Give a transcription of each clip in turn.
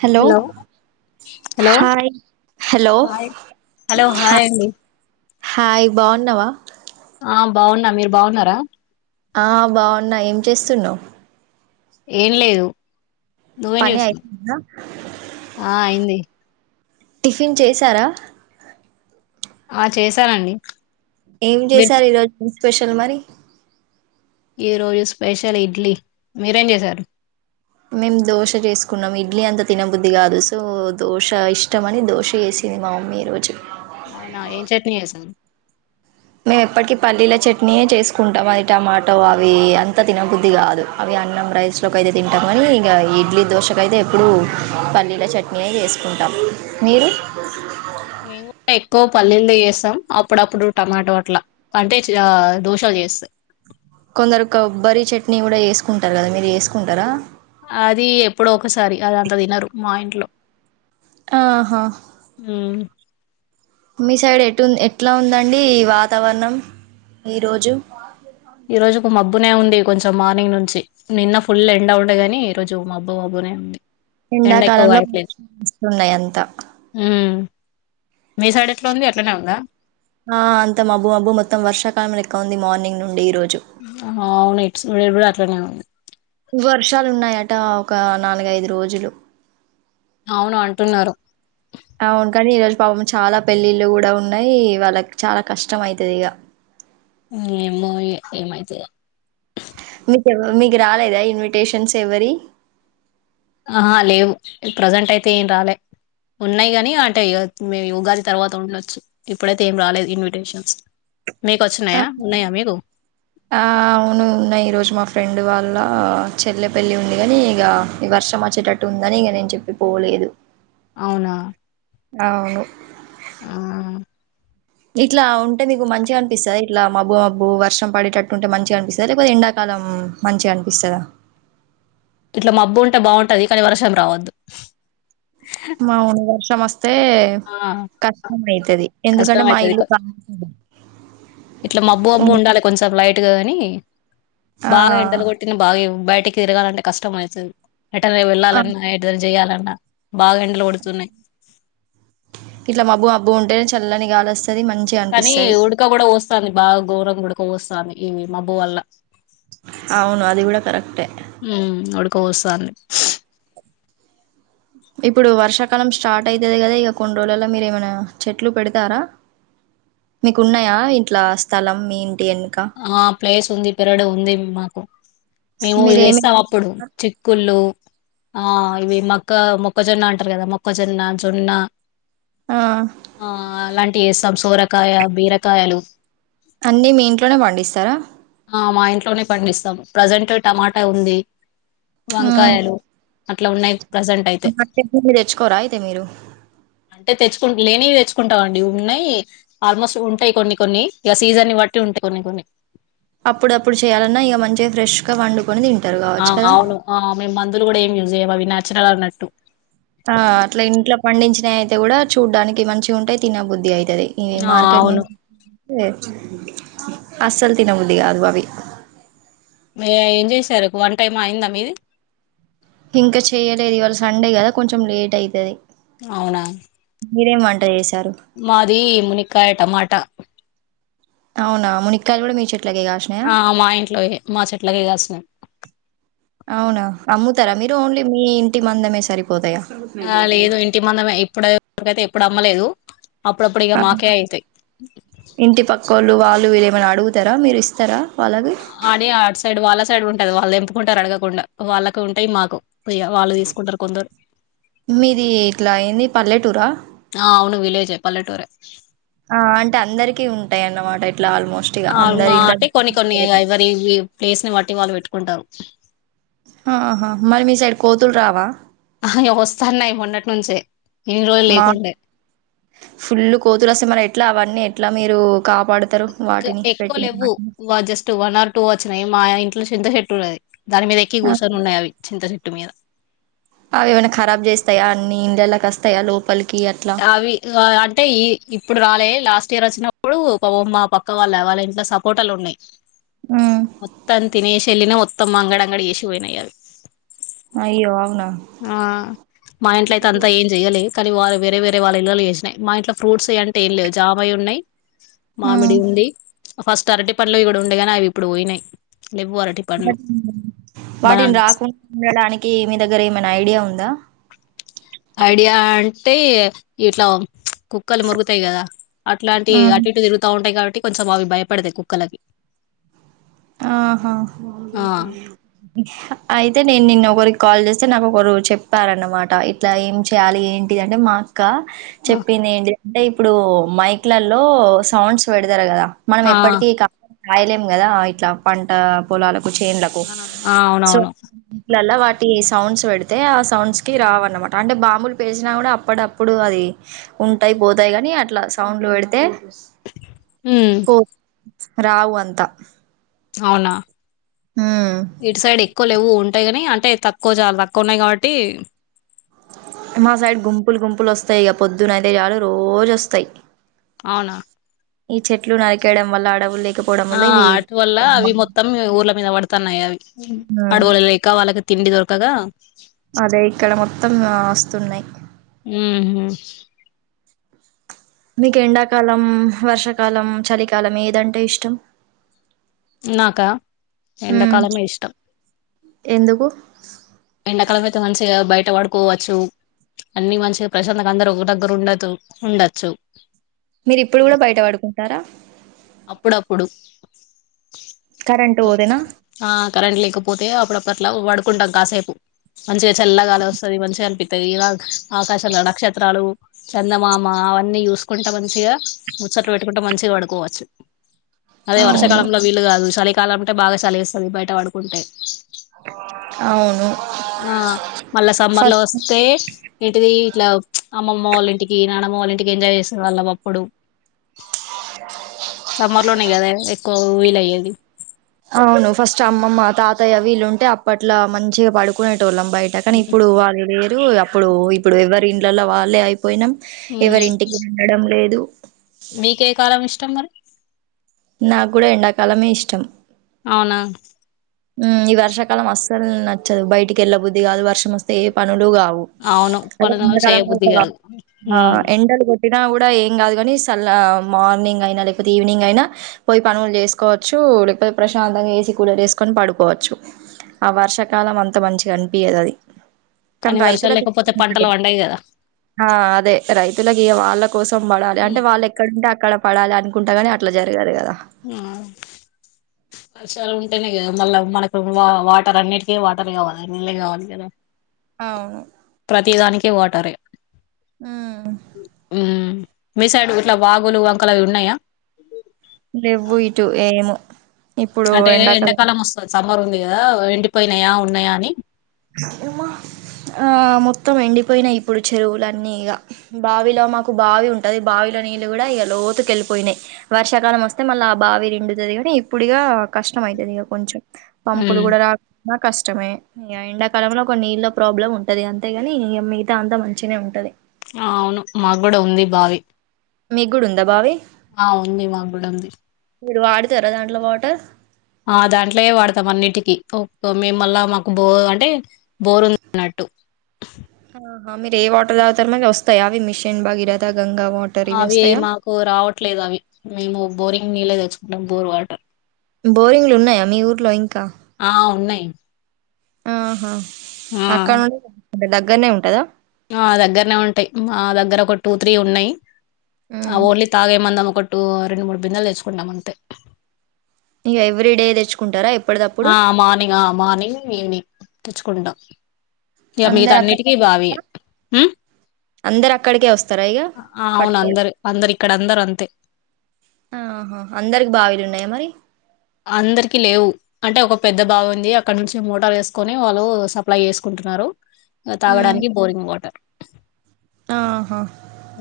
Hello hello hi hello hi hello hi అండి hi బాన్నవా ఆ బాన్న మీరు బాగున్నారా ఆ బావున్నా ఏం చేస్తున్నావు ఏం లేదు నువ్వేం పని చూస్తున్నావు అయిపోయిందా ఆ అయింది టిఫిన్ చేశారా ఆ చేశానండి ఏం మీరు చేశారు ఈరోజు స్పెషల్ మరి ఈ రోజు స్పెషల్ ఇడ్లీ మీరేం చేశారు మేం దోశ చేసుకున్నాం ఇడ్లీ అంతా తినబుద్ధది కాదు సో దోశ ఇష్టం అని దోశ వేసి ది మా మమ్మీ ఈరోజు అవునా ఏం చట్నీ చేసిన్ మేము ఎప్పటికిీ పల్లీల చట్నీయే చేసుకుంటాం అది టమాటో అవి అంత తినబుద్ది కాదు అవి అన్నం రైస్లోకి అయితే తింటాం కాని ఇంక ఇడ్లీ దోశక అయితే ఎప్పుడు పల్లీల చట్నీయే చేసుకుం మీరు మేము కూడా ఎక్కువ పల్లీలు చేస్తాం అప్పుడప్పుడు టమాటో అట్లా అంటే దోశ తెస్ కొందరు కొబ్బరి చట్నీ కూడా చేసుకుంటారు కదా మీరు చేసుకుంటారా అది ఎప్పుడో ఒకసారి అది అంత తినరు మా ఇంట్లో ఆహా ఉమ్ మీ సైడ్ ఎటు ఎట్లా ఉందండి వాతావరణం ఈరోజు ఈ రోజు ఒక మబ్బునే ఉంది కొంచెం మార్నింగ్ నుంచి నిన్న ఫుల్ ఎండ వుండగాని ఈ రోజు మబ్బు మబ్బునే ఉంది ఎండ ఎక్కువ కాయట్లేదు ఎండాకాలంలోస్తున్నాయి అంతా ఉమ్ మీ సైడ్ ఎట్లా ఉంది అట్లనే ఉందా ఆ అంత మబ్బు మబ్బు మొత్తం వర్షాకాలం లెక్క ఉంది మార్నింగ్ నుండి ఈ రోజు ఆ అవును కూడా అట్లనే ఉంది వర్షాలు ఉన్నాయట ఒక నాలుగైదు రోజులు అవును అంటున్నారు అవును కానీ ఈరోజు పాపం చాలా పెళ్ళిళ్ళు కూడా ఉన్నాయి వాళ్ళకి చాలా కష్టం అయితది ఇగా ఏమో ఇగ ఏమైతదో మీకు మీకు రాలేదా ఇన్విటేషన్స్ ఎవ్వరియి ఆహా లేవు ప్రజెంట్ అయితే ఏం రాలే ఉన్నాయి కాని అంటే మే ఉగాది తర్వాత ఉండొచ్చు ఇప్పుడైతే ఏం రాలేదు ఇన్విటేషన్స్ మీకు వచ్చినాయా ఉన్నాయా మీకు ఆ అవును ఉన్నాయి ఈ రోజు మా ఫ్రెండ్ వాళ లా చెల్లెపల్లి ఉందిగాని ఇగా ఈ వర్షం వచ్చేటట్టు ఉందని ఇగా నేను చెప్పి పోలేదు అవునా అవును ఆ ఇట్లా ఉంటే నీకు మంచిగా అనిపిస్తదా ఇట్లా మబ్బు మబ్బు వర్షం పడేటట్టుంటే మంచిగా అనిపిస్తదా లేకపోతే ఎండాకాల లం మంచిగా అనిపిస్తదా ఇట్లా మబ్బు ఉంటే బాగుంటది కానీ వర్షం రావద్దు మామూలు వర్షం వస్తే ఆ కష్టం అవుతుది కష్టం ఎందుకంటే మా అయితది ఇల్లు కా ఇట్లా మబ్బుమబ్బు ఉండాలే కొంచెం లైట్ టు కాని ఆ బాగా ఎండలు కొట్టిన బాగా బయటికి తిరగాలంటే కష్టం అయితది ఎటన్నా ఆ వెళ్ళాలన్నా ఏదన్నా చెయాలన్నా బాగా ఎండలు కొడుతున్నాయి ఇట్లా మబ్బు మబ్బు ఉంటే చల్లని గాలి వస్త కానీ ఉడక కూడా పోస్తంది బాగా ఘోరంగా ఉడక పోస్తుంది ఈ మబ్బు వల్ల అవును అది కూడా కరెక్టే కోస్తాది ఇప్పుడు వర్షాకాలం స్టార్ట్ అయితుది కదా ఇగా కొన్ని రోజులల్ల మీరు ఏమైనా చెట్లు పెడతారా మీకు ఉన్నాయా ఇంట్లా స్థలం మీ వెనుక ఆ ప్లేస్ ఉంది పెరడు ఉంది మాకు మేము ఇ మీరేమి వేస్తాం అప్పుడు చిక్కుళ్ళు ఆ ఇవి మొక్క మొక్కజొన్న అంటారు కదా మొక్కజొన్న జొన్న ఆ టిసం సొరకాయ బీరకాయలు అన్నీ మీ ఇంట్లోనే పండిస్తారా ఆ మా ఇంట్లోనే పండిస్తాం ప్రెసెంట్ టమాటా ఉంది ఉమ్ వంకాయలు అట్లా ఉన్నాయి ప్రెసెంట్ అయితే మార్కెట్ నుండి తెచ్చుకోరా అయితే మీరు అంటే తెచ్చుకుంట లేని తెచ్చు కుంటామండి ఉన్నాయి ఆల్మోస్ట్ ఉంటాయి కొన్ని కొన్ని ఇగ సీజన్ బట్టి ఉంటాయి కొన్ని కొన్ని అప్పుడప్పుడు చేయాలన్నా ఇ గ మంచిగా ఫ్రెష్ గా వండు ఆ అవును మేము మందులు కూడా ఏం యూజ్ చేయ్యము అవి నాచురల్ అన్నట్టు. ఆ అట్లా ఇంట్లో పండించినయి అయితే కూడా చూడ్డానికి మంచిగా ఉంటాయి తినబుద్ధి అయి తది ఈ ఆ మార్కెట్ అవును నుండి తే అస్సలు తినబుద్దిగాదు అవి మీర ఏం చేశారు వంటెయ్ అయిందా మీది ఇంకా చెయలేదు ఇవాళ సండే కదా కొంచెం లేట్ అయితది అవునా మీరేం వంట చేసి మాది మునికాయ టమాటా అవునా మునిక్కాయలు కూడా మీ చెట్ ఆ మా ఇంట్లోయే మా చెట్లకే కాసినయి. అవునా అమ్ముతరా మీరు ఓన్లీ మీ ఇంటి మందమే సరిపోతయా. ఆ లేదు ఇంటి మందమే ఇప్పుడ వరకైతే ఎప్పుడు అమ్మలేదు. అప్పుడప్పుడు ఇక మాకే అయితాయి ఇంటి పక్కొళ్ళు వాళ్ళు వీళ్ళ ఏమైనా అడుగుతరా మీరు ఇస్తరా అడి ఆట్ సైడ్ వాళ్ళ సైడ్ ఉంటది వాళ్ళు తెంపుకుంటరు అడగకుండా వాళ్ళకు ఉంటాయి మాకు ఇగ వాళ్ళు తీసుకుంటరు కొందరు మీది ఇట్లా ఏంది పల్లెటూరా విలేజ్ పల్లెటూరె ఆ అంటే అందరికి ఉంటాయి అన్నమాట ఇట్లా ఆల్మోస్ట్ ఇగ ఆ అందరి మా ఇండ్ల అంటే కొన్ని కొన్ని ఇగ ఎవరి ప్లేస్ ని బట్టి వాళ్ళు పెట్టుకుంటారు ఆహా మరి మీ సైడ్ కోతులు రావా ఇగ వస్తన్నయి మొన్నటి నుంచే ఇన్ని రోజులు మా లేకుండే ఫుల్లు కోతులస్తే మల్ల ఎట్లా అవన్నీ ఎట్లా మీరు కాపాడుతారు వాటిని ఎక్కువ పెట్టిన లేవ్వు వాటిని జస్ట్ వన్ ఆర్ టూ వచ్చినయి మా ఇం ట్ల చింత చెట్టు ఉన్నది దాని మీద ఎక్కి ఆ, కూసోని ఉన్నయి అవి చింత చెట్టు మీద అవి ఏమైనా ఖరాబ్ చేస్తాయా అన్ని ఇండ్లలల్లకి వస్తాయా లో అవి అంటే ఈ ఇప్పుడు రాలే లాస్ట్ ఇయర్ వచ్చినప్పుడు పాపం మా పక్క వాళ్ళ వాళ్ళ ఇంట్లో సపోటాలునై ఉమ్ మొత్తం తినేసి ఎల్లినయి మొత్తం అంగడి అంగడి చేసి పోయినయి అవి అయ్యో అవునా ఆ మా ఇంట్లో అయితే అంతా ఏం చెయ్యలే కానీ వా వేరే వేరే వాళ్ళ ఇల్లలో చేసినయి మా ఇంట్ల ఫ్రూట్స్ అంటే ఏంలేవు జామయి ఉనాయి మామిడి ఉంది ఫస్ట్ అరటి పండ్లయి గుడా ఉండే కాని అవి ఇప్పుడు పోయినయి. వాటిని బనానా రాకుండా ఉండడానికి మీ దగ్గర ఏమన్నా ఐడియా ఉందా ఐడియా అంటే ఇట్లా కుక్కలు మొరుగుతాయి కదా అట్లాంటి హ్మ్ అటు ఇటు తిరుగుతా ఉంటాయి కాబట్టి టీ కొంచెం అవి భయపడతాయి కుక్కలకి ఆహా ఆ అయితే నేను నిన్న ఒకరికి కాల్ చేస్ తే నాకు ఒకరు చెప్పారన్నమాట ఇట్లా ఏం చేయాలి ఏంటి అంటే మా ఇంకా ఆ చెప్పింది ఏంటి అంటే ఇప్పుడు మైక్లల్లో సౌండ్స్ పెడతరు కదా మనం ఆ ఎప్పటికీ కా కాయలేం కదా ఇట్లా పంట పొలాలు చేన్లకు ఆ, సో అవునవును వీలల్ల వాటి సౌండ్స్ పెడితే ఆ సౌండ్స్ కి రావన్నమాట అంటే బాంబులు పేల్చిసనా కూడా అప్పుడప్పుడు అది ఉంటయి పోతయి కాని అట్లా సౌండ్లు పెడితే హ్ పో రావు అంత అవునా ఇటు సైడ్ ఎక్కువ లేవు ఉ ఉంటాయి ని అంటే తక్కువ చాలా తక్కువ ఉన్నాయి కాబట్టి మా సైడ్ గుంపులు గుంపులు వస్తాయి ఇక పొద్దున అయితే చాలు రోజు వస్తాయి అవునా ఈ చెట్లు నరికేయడం వల్ల అడవు లే ఆ అటువల్ల అవి మొత్తం ఊర్ల మీద పడుతున్నాయి అవి హ్మ్. అడవుల లేక వాళ్ళకి తిండి దొరకగా అదే ఇక్కడ మొత్తం వస్తున్నాయి ఉహు మీకు ఎండాకాలం వర్షాకాలం చలికాలం ఏదంటే ఇష్టం నాకా ఎండ ఉమ్ కాలమే ఇష్టం ఎందుకు ఎండాకాలం అయితే మంచిగా బయట పడుకోవచ్చు అన్ని మంచిగా ప్రశాంతంగా అందరు ఒకరి దగ్గర ఉండచ్చు ఉండొచ్చు మీరు ఇప్పుడు కూడా బయట పడుకుంటారా అప్పుడు అప్పుడు కరెంట్ పోతేనా ఆ కరెంట్ లేకపోతే అప్పుడప్పుడు అట్లా పడుకుంటాం కాసేపు మంచిగా చల్లగాలి వస్తుంది మంచిగా అనిపిస్ ఇలా ఆకాశ నక్షత్రాలు చందమామ అవన్నీ చూసుకుంటా మంచిగా చట్లు పెట్టుకుంట మంచిగా పడుకోవచ్చు [inaudible] అదే అవును వర్షాకాలంలో వీలు కాదు చలికాలం అంటే బాగా చలి ఇస్తుంది బయట పడుకుంటే అవును ఆ మళ్ళా సమ్మర్ లో ఫస్ట్ వస్తే ఏంటిది ఇట్లా అమ్మమ్మ వాళ్ళ ఇంటికి నానమ్మ వాళ్ళ ఇంటికి ఎంజాయ్ చేసినారు వాళ్ళం అప్పుడు [inaudible] సమ్మర్ లోనే కదా ఎక్కువ వీలు అయ్యేది అవును ఫస్ట్ అమ్మమ్మ తాతయ్య వీళ్ళుంటే అప్పట్లా మంచిగా పడుకునే కోనేటోల్లం బయట కానీ ఇప్పుడు వాళ్ళు లేరు అప్పుడు ఇప్పుడు ఎవరి ఇంట్లలో వాళ్ళే పోయినాం ఎవరి ఉమ్ ఇంటికి ఉండడం లేదు మీకే కాలం ఇష్టం మరి నాకు కూడా ఎండాకాలమే ఇష్టం అవునా ఈ వర్షాకాలం అస్సలు నచ్చదు బయటికెళ్ళబుద్ధి కాదు వర్షం వస్తే ఏ ప కావు అవును అదే పనులు ఎండాకాలం చేయబుద్ధి ఐతే కాదు ఉమ్ ఎండలు అయినా కూడా ఏం కాదు కానీ చల మార్నింగ్ అయినా లేకపోతే ఈవినింగ్ అయినా పోయి పనులు చేసుకోవచ్చు లేకపోతే ప్రశాంతంగా ఏసీ కూలర్ వేసు కొని పడుకోవచ్చు ఆ వర్షాకాలం అంత మంచిగా అనిపియదు అది కాని కానీ వర్షాలు రైతులకి లేకపోతే పంటలు [unintelligible] పండయి కదా ఆ అదే రైతులకి వాళ్ళ కోసం పడాలి అంటే ఉమ్, వాళ్ళు ఎక్కడంటే అక్కడ పడాలి అనుకుంటా కాని అట్లా జరగాదు కదా ఉమ్ [inaudible] వర్షాలు ఉంటేనే కదా మళ్ళా మనకు వాటర్ అన్నిటికీ వాటర్ కావాలి నీళ్ళ కావాలి కదా అవును ప్రతి దానికి వాటరే ఉమ్ ఉమ్ మీ సైడ్ గుట్ల వాగులు వంకలు అవి ఉన్నాయా రెవ్వు ఇటు ఏమో అంటే ఎండాకాలం వస్తది సమ్మర్ ఉంది కదా ఎండిపోయినాయా ఉన్నాయా అని ఉమ ఆ మొత్తం ఎండిపోయినయ్ ఇప్పుడు చెరువులన్నీ ఇగ బావిలో మాకు బావి ఉంటది బావిలో నీళ్ళు కూడా ఇగ లోతుకెళ్ళిపోయినాయి వర్షాకాలం వస్తే మళ్ళా ఆ బావి రెండు నిండుతదిగాని ఇప్పుడిగా కష్టం అవుతుంది ఇక కొంచెం పంపులు ఉమ్ కూడా రాకున్నా కష్టమే ఎండాకాలంలో ఒక నీళ్ల్లో ప్రాబ్లం ఉంటది అంతేగాని మిగతా అంతా మంచిన ఉంటది అవును మాగుడా ఉంది బావి మీగుడా ఉందా బావి ఆ ఉంది మా గూడ ఉంది మీడు వాడతారా దాంట్లో వాటర్ ఆ దాంట్లోయే వాడతాం అన్నింటికిీ మేమ్మల్ళ మాకు బో అంటే బోరున్నట్టు ఆహా మీరు ఏ వాటర్ దాగుతారు మరి వస్తాయి అవి మిషన్ బగీ రద అవి మాకు రావట్లేదు అవి మేము బోరింగ్ నీళ్ళే తెచ్చుకుంటాం బోర్ వాటర్ బోరింగ్లు ఉన్నాయా మీ ఊర్లో ఇంకా ఆ ఉన్నాయ్ ఆహా అక్కడ నుండ దగ్గరనే ఉంటదా ఆ దగ్గరనే ఉంటాయ్ మా దగ్గర ఒక టూ త్రీ ఉన్నాయ్ ఆ ఓన్లీ తాగే మందం కొట్టు రెండు మూడు బిందలు తెచ్చుకుంటాం అంతే ఇగ ఎవ్రీ డే తెచ్చుకుంటారా ఎప్పటిదప్పుడు ఆ మార్నింగ్ ఆ మార్నింగ్ ఈవినింగ్ తెచ్చుకుంటా ఇగ మిగతా అందరు అక్కడ అన్నిటికీ బావి ఉమ్ అందరు అక్కడికే వస్తారా ఇక అవును పట్టుకోవడం అందరు అందరు ఇక్కడ అందరు అంతే ఆహా అందరికి బావిలు ఉన్నాయా మరి అందరికి లేవు అంటే ఒక పెద్ద బావి ఉంది అక్కడ నుంచి మోటార్ వేసుకొని వాళ్ళు సప్లై చేసుకుంటున్నా రు ఉమ్ తాగడానికి బోరింగ్ వాటర్ ఆహా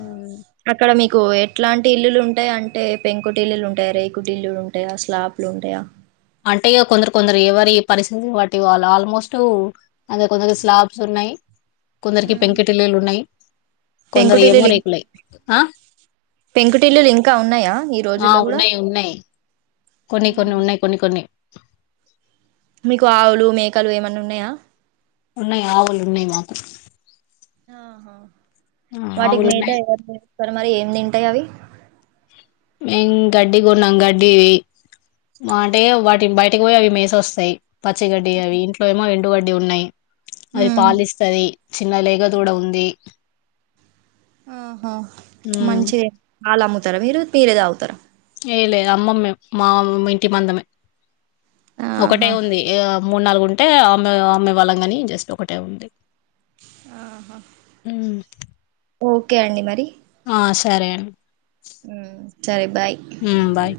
ఉమ్. అక్కడ మీకు ఎట్లాంటి ఇల్లులుంటాయి అంటే పెంకుటి ఇల్లులు ఉంటాయి రేకుటి ఇల్లులు ఉంటాయా స్లాబ్లు ఉంటాయా అంటే ఇగ కొందరు కొందరు ఎవరి పరిస్థితి బట్టి వాళ్ళ ఆల్మోస్ట్ అదే కొందరికి స్లాబ్స్ ఉన్నాయి కొందరికి ఉమ్ పెంకుటిల్లీలు ఉన్నాయి కొందరీ పెంకుటిల్లులు ఏమోరేకులవి ఆ పెంకుటిల్లులు ఇంకా ఉన్నాయా ఈ ఆ రోజుల్లో కూడా ఉన్నాయి ఉన్నాయి కొన్ని కొన్ని ఉహు ఉన్నాయి కొన్ని కొన్ని మీకు ఆవులు మేకలు ఏమన్న ఉన్నాయా ఉన్నాయి ఆవులున్నాయ్ మాకు ఆహా ఆ, వాటికి ఆవులు మెత ఉన్నాయి ఎవరు మేపుతారు మరి ఏం తింటాయి అవి ఇం గడ్డి కొన్నాం గడ్డివి అంటే వాటి బయటకి పోయి అవి మేసి వస్తాయి పచ్చిగడ్డి అవి ఇంట్లో ఏమో ఎండుగడ్డి ఉన్నాయి అది ఉమ్ పాలిస్తది చిన్న లేగ దూడ ఉంది ఆహ మ్మ్ మంచిదే పాల్ అమ్ముతారా మీరు మీరే తాగుతారా ఏ లే అమ్మం మేం మా ఇంటి మందమే ఒకటే ఆహా ఉంది ఆ మూడు నాలుగు ఉంటే అమ్మే అమ్మే వాళ్ళం గాని జస్ట్ ఒకటే ఉంది ఆహా మ్మ్ ఓకే అండి మరి ఆ సరే అం ఉమ్ సరే బాయ్ మ్మ్ బాయ్